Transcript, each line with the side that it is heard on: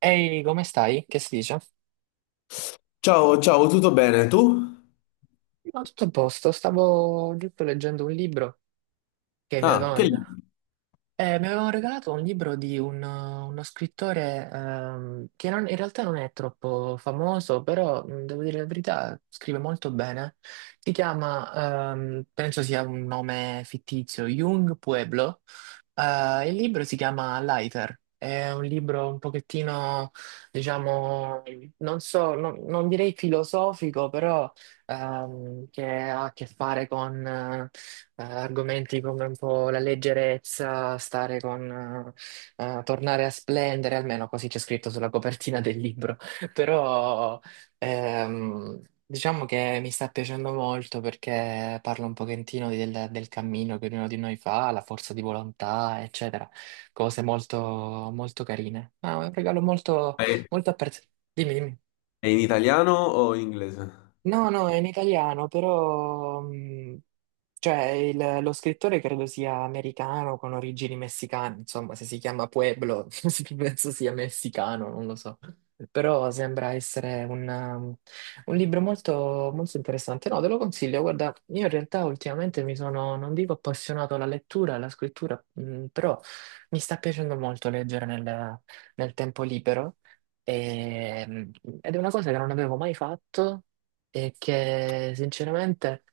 right: Ehi, come stai? Che si dice?
left: Ciao, ciao, tutto bene? Tu?
right: No, tutto a posto. Stavo giusto leggendo un libro che mi
left: Ah,
right: avevano
left: che libro?
right: Mi avevano regalato un libro di uno scrittore che non- in realtà non è troppo famoso, però devo dire la verità, scrive molto bene. Si chiama, penso sia un nome fittizio, Jung Pueblo. Il libro si chiama Lighter. È un libro un pochettino, diciamo, non so, non direi filosofico, però che ha a che fare con argomenti come un po' la leggerezza, stare con, tornare a splendere, almeno così c'è scritto sulla copertina del libro. Però diciamo che mi sta piacendo molto perché parla un pochettino del cammino che ognuno di noi fa, la forza di volontà, eccetera. Cose molto, molto carine. Ah, è un regalo molto,
left: È
right: molto apprezzato. Dimmi, dimmi.
left: è in italiano o in inglese?
right: No, no, è in italiano, però cioè, lo scrittore credo sia americano con origini messicane, insomma, se si chiama Pueblo, penso sia messicano, non lo so. Però sembra essere un libro molto, molto interessante. No, te lo consiglio. Guarda, io in realtà ultimamente mi sono, non dico appassionato alla lettura, alla scrittura, però mi sta piacendo molto leggere nel tempo libero. E- ed è una cosa che non avevo mai fatto e che sinceramente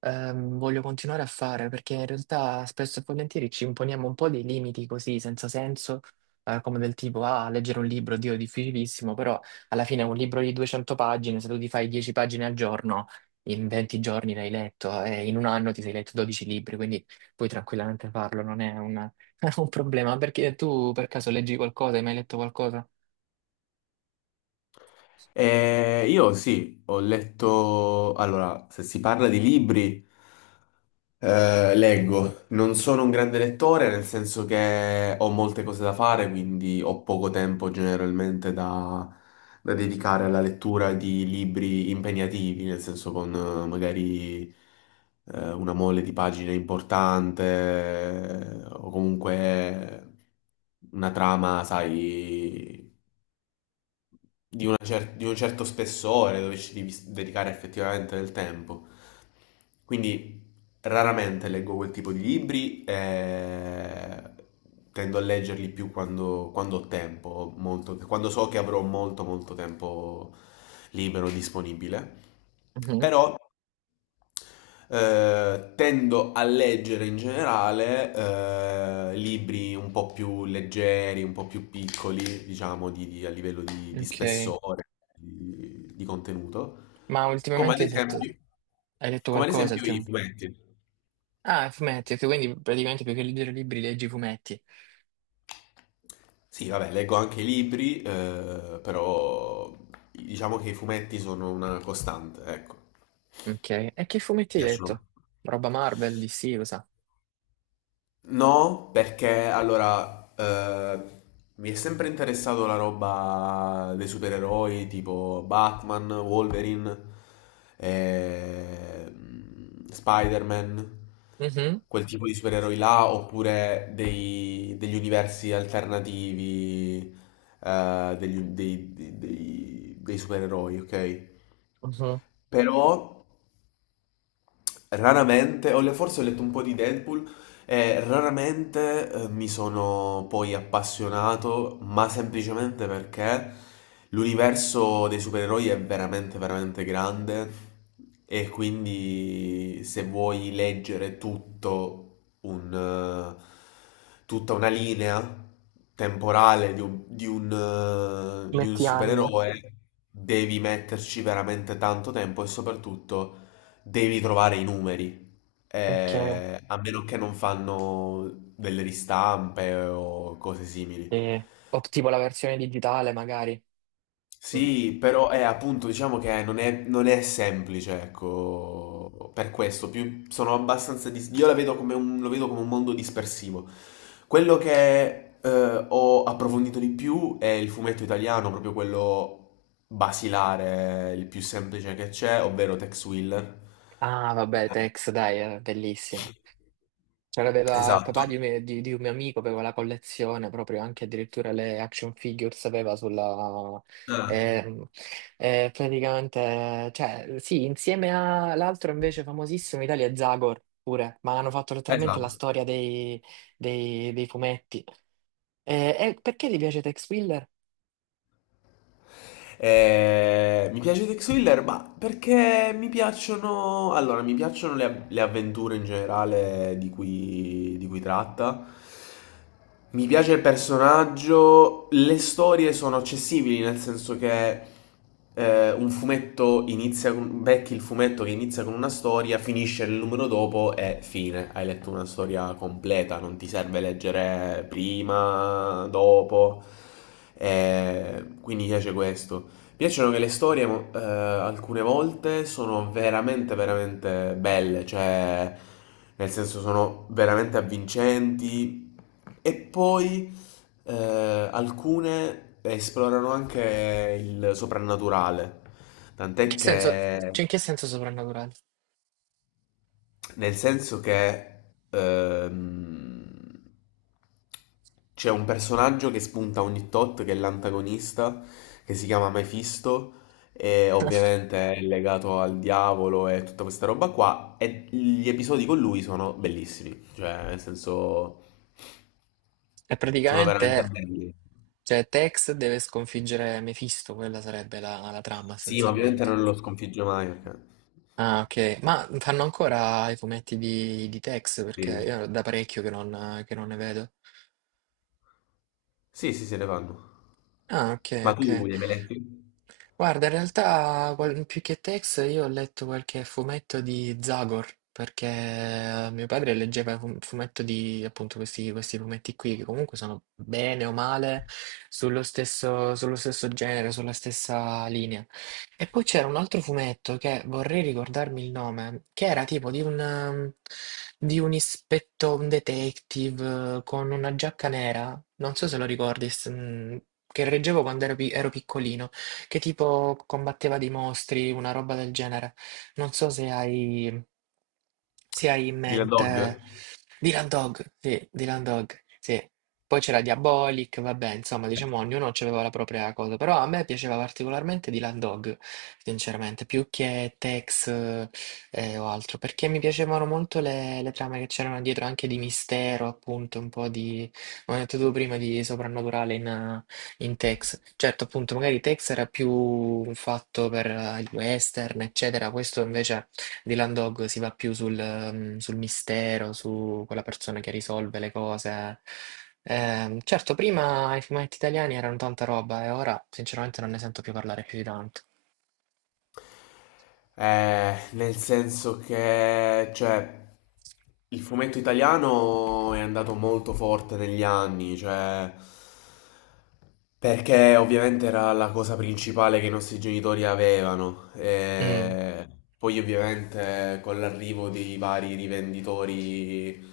right: voglio continuare a fare perché in realtà spesso e volentieri ci imponiamo un po' dei limiti così senza senso, come del tipo ah, leggere un libro, Dio, è difficilissimo. Però alla fine un libro di 200 pagine, se tu ti fai 10 pagine al giorno, in 20 giorni l'hai letto e in un anno ti sei letto 12 libri, quindi puoi tranquillamente farlo, non è un, un problema. Perché tu per caso leggi qualcosa, hai mai letto qualcosa?
left: Io sì, ho letto... Allora, se si parla di libri, eh, leggo, non sono un grande lettore nel senso che ho molte cose da fare, quindi ho poco tempo generalmente da, da dedicare alla lettura di libri impegnativi, nel senso con magari una mole di pagine importante o comunque una trama, sai, una cer- di un certo spessore dove ci devi s- dedicare effettivamente del tempo. Quindi raramente leggo quel tipo di libri e tendo a leggerli più quando, quando ho tempo, molto- quando so che avrò molto tempo libero disponibile.
right: Mhm.
left: Però tendo a leggere in generale libri un po' più leggeri, un po' più piccoli, diciamo, di- a livello di
right: Ok,
left: spessore, di contenuto,
right: ma
left: come ad
right: ultimamente hai letto,
left: esempio,
right: hai letto
left: come ad
right: qualcosa?
left: esempio i fumetti.
right: Ah, fumetti, ok, quindi praticamente più che leggere libri leggi fumetti.
left: Sì, vabbè, leggo anche i libri, però diciamo che i fumetti sono una costante, ecco,
right: Ok, e che fumetti hai
left: piacciono.
right: letto? Roba Marvel, DC, cosa?
left: No, perché allora mi è sempre interessato la roba dei supereroi tipo Batman, Wolverine, eh, Spider-Man,
right: Mhm,
left: quel tipo di supereroi là, oppure dei- degli universi alternativi degli- dei, dei- dei- dei supereroi, ok?
right: mhm.
left: Però raramente, ho le- forse ho letto un po' di Deadpool e raramente mi sono poi appassionato, ma semplicemente perché l'universo dei supereroi è veramente, veramente grande e quindi se vuoi leggere tutto un, tutta una linea temporale di un, di un, di un
right: Fumetti anni,
left: supereroe, devi metterci veramente tanto tempo e soprattutto... Devi trovare i numeri,
right: ok.
left: a meno che non fanno delle ristampe o cose simili.
right: O tipo la versione digitale magari. Mm.
left: Sì, però è appunto, diciamo che non è, non è semplice, ecco, per questo, più sono abbastanza, dis- io la vedo come un, lo vedo come un mondo dispersivo. Quello che ho approfondito di più è il fumetto italiano, proprio quello basilare, il più semplice che c'è, ovvero Tex Willer.
right: Ah, vabbè, Tex, dai, è bellissimo. C'aveva il
left: Esatto.
right: papà di un mio amico, aveva la collezione proprio anche addirittura le action figures aveva sulla.
left: Eh,
right: ehm, praticamente, cioè, sì, insieme all'altro invece famosissimo in Italia è Zagor pure, ma hanno fatto letteralmente la
left: esatto.
right: storia dei fumetti. E perché ti piace Tex Willer?
left: Mi piace Tex Willer, ma perché mi piacciono... Allora, mi piacciono le avventure in generale di cui tratta. Mi piace il personaggio, le storie sono accessibili, nel senso che un fumetto inizia con... becchi il fumetto che inizia con una storia, finisce nel numero dopo e fine. Hai letto una storia completa, non ti serve leggere prima, dopo. E quindi mi piace questo. Mi piacciono che le storie mo- alcune volte sono veramente, veramente belle, cioè nel senso sono veramente avvincenti e poi alcune esplorano anche il soprannaturale,
right: In
left: tant'è
right: che senso,
left: che...
right: cioè, in che senso soprannaturale?
left: Nel senso che ehm, c'è un personaggio che spunta ogni tot, che è l'antagonista, che si chiama Mephisto, e ovviamente è legato al diavolo e tutta questa roba qua, e gli episodi con lui sono bellissimi, cioè nel senso
right: È
left: sono veramente
right: praticamente,
left: belli.
right: cioè, Tex deve sconfiggere Mephisto, quella sarebbe la trama
left: Sì, ma ovviamente
right: essenzialmente.
left: non lo sconfigge mai, perché...
right: Ah, ok. Ma fanno ancora i fumetti di Tex? Perché
left: Sì,
right: io da parecchio che non ne vedo.
left: sì, sì, se ne fanno.
right: Ah, ok,
left: Ma tu
right: ok.
left: li hai mai letti?
right: Guarda, in realtà più che Tex io ho letto qualche fumetto di Zagor, perché mio padre leggeva un fumetto di appunto questi fumetti qui, che comunque sono bene o male sullo stesso genere, sulla stessa linea. E poi c'era un altro fumetto che vorrei ricordarmi il nome, che era tipo di un ispetto, un detective con una giacca nera, non so se lo ricordi, che reggevo quando ero ero piccolino, che tipo combatteva dei mostri, una roba del genere. Non so se hai in
left: Dylan Dog?
right: mente Dylan Dog, sì, Dylan Dog, sì. Poi c'era Diabolic, vabbè, insomma, diciamo ognuno aveva la propria cosa, però a me piaceva particolarmente Dylan Dog, sinceramente, più che Tex o altro, perché mi piacevano molto le trame che c'erano dietro, anche di mistero, appunto, un po' di, come ho detto tu prima, di soprannaturale in Tex, certo, appunto, magari Tex era più fatto per il western, eccetera. Questo invece di Landog si va più sul mistero, su quella persona che risolve le cose. Certo, prima i fumetti italiani erano tanta roba e ora sinceramente non ne sento più parlare più di tanto.
left: Nel senso che, cioè, il fumetto italiano è andato molto forte negli anni, cioè, perché ovviamente era la cosa principale che i nostri genitori avevano.
right: Mm.
left: E poi ovviamente con l'arrivo dei vari rivenditori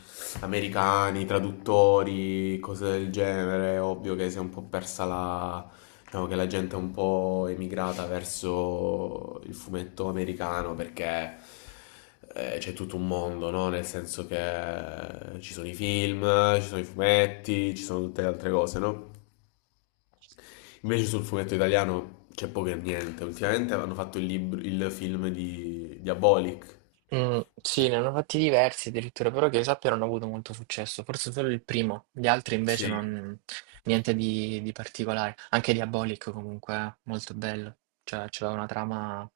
left: americani, traduttori, cose del genere, è ovvio che si è un po' persa la... Diciamo che la gente è un po' emigrata verso il fumetto americano perché c'è tutto un mondo, no? Nel senso che ci sono i film, ci sono i fumetti, ci sono tutte le altre cose, no? Invece sul fumetto italiano c'è poco e niente. Ultimamente hanno fatto il, libro, il film di Diabolic.
right: Mm, sì, ne hanno fatti diversi addirittura, però che io sappia non ha avuto molto successo, forse solo il primo, gli altri invece
left: Sì.
right: non, niente di particolare, anche Diabolic comunque, molto bello, cioè c'era una trama,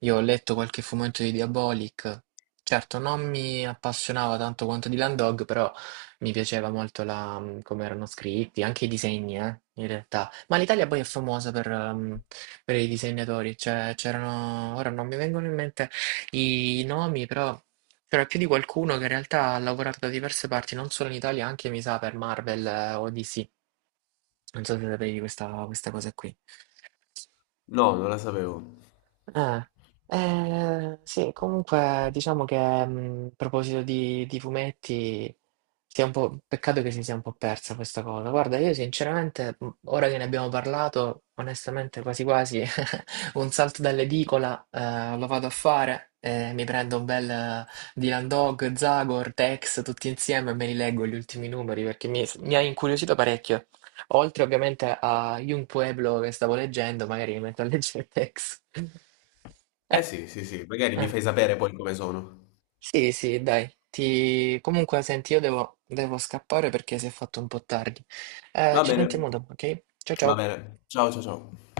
right: io ho letto qualche fumetto di Diabolic, certo non mi appassionava tanto quanto di Land Dog, però mi piaceva molto come erano scritti, anche i disegni, in realtà, ma l'Italia poi è famosa per i disegnatori, cioè c'erano, ora non mi vengono in mente i nomi, però c'era più di qualcuno che in realtà ha lavorato da diverse parti, non solo in Italia, anche mi sa per Marvel o DC. Non so se sapevi questa cosa qui.
left: No, non la sapevo.
right: Eh, sì, comunque diciamo che a proposito di fumetti, sia un po', peccato che si sia un po' persa questa cosa. Guarda, io sinceramente, ora che ne abbiamo parlato, onestamente quasi quasi un salto dall'edicola lo vado a fare, mi prendo un bel Dylan Dog, Zagor, Tex, tutti insieme e me li leggo gli ultimi numeri perché mi ha incuriosito parecchio. Oltre ovviamente a Young Pueblo che stavo leggendo, magari mi metto a leggere Tex. Eh,
left: Eh sì, sì, sì, magari mi
right: eh,
left: fai sapere poi come sono.
right: Sì, sì, dai. Comunque, senti, io devo scappare perché si è fatto un po' tardi.
left: Va
right: Ci
left: bene,
right: sentiamo dopo, ok? Ciao
left: va
right: ciao.
left: bene. Ciao, ciao, ciao.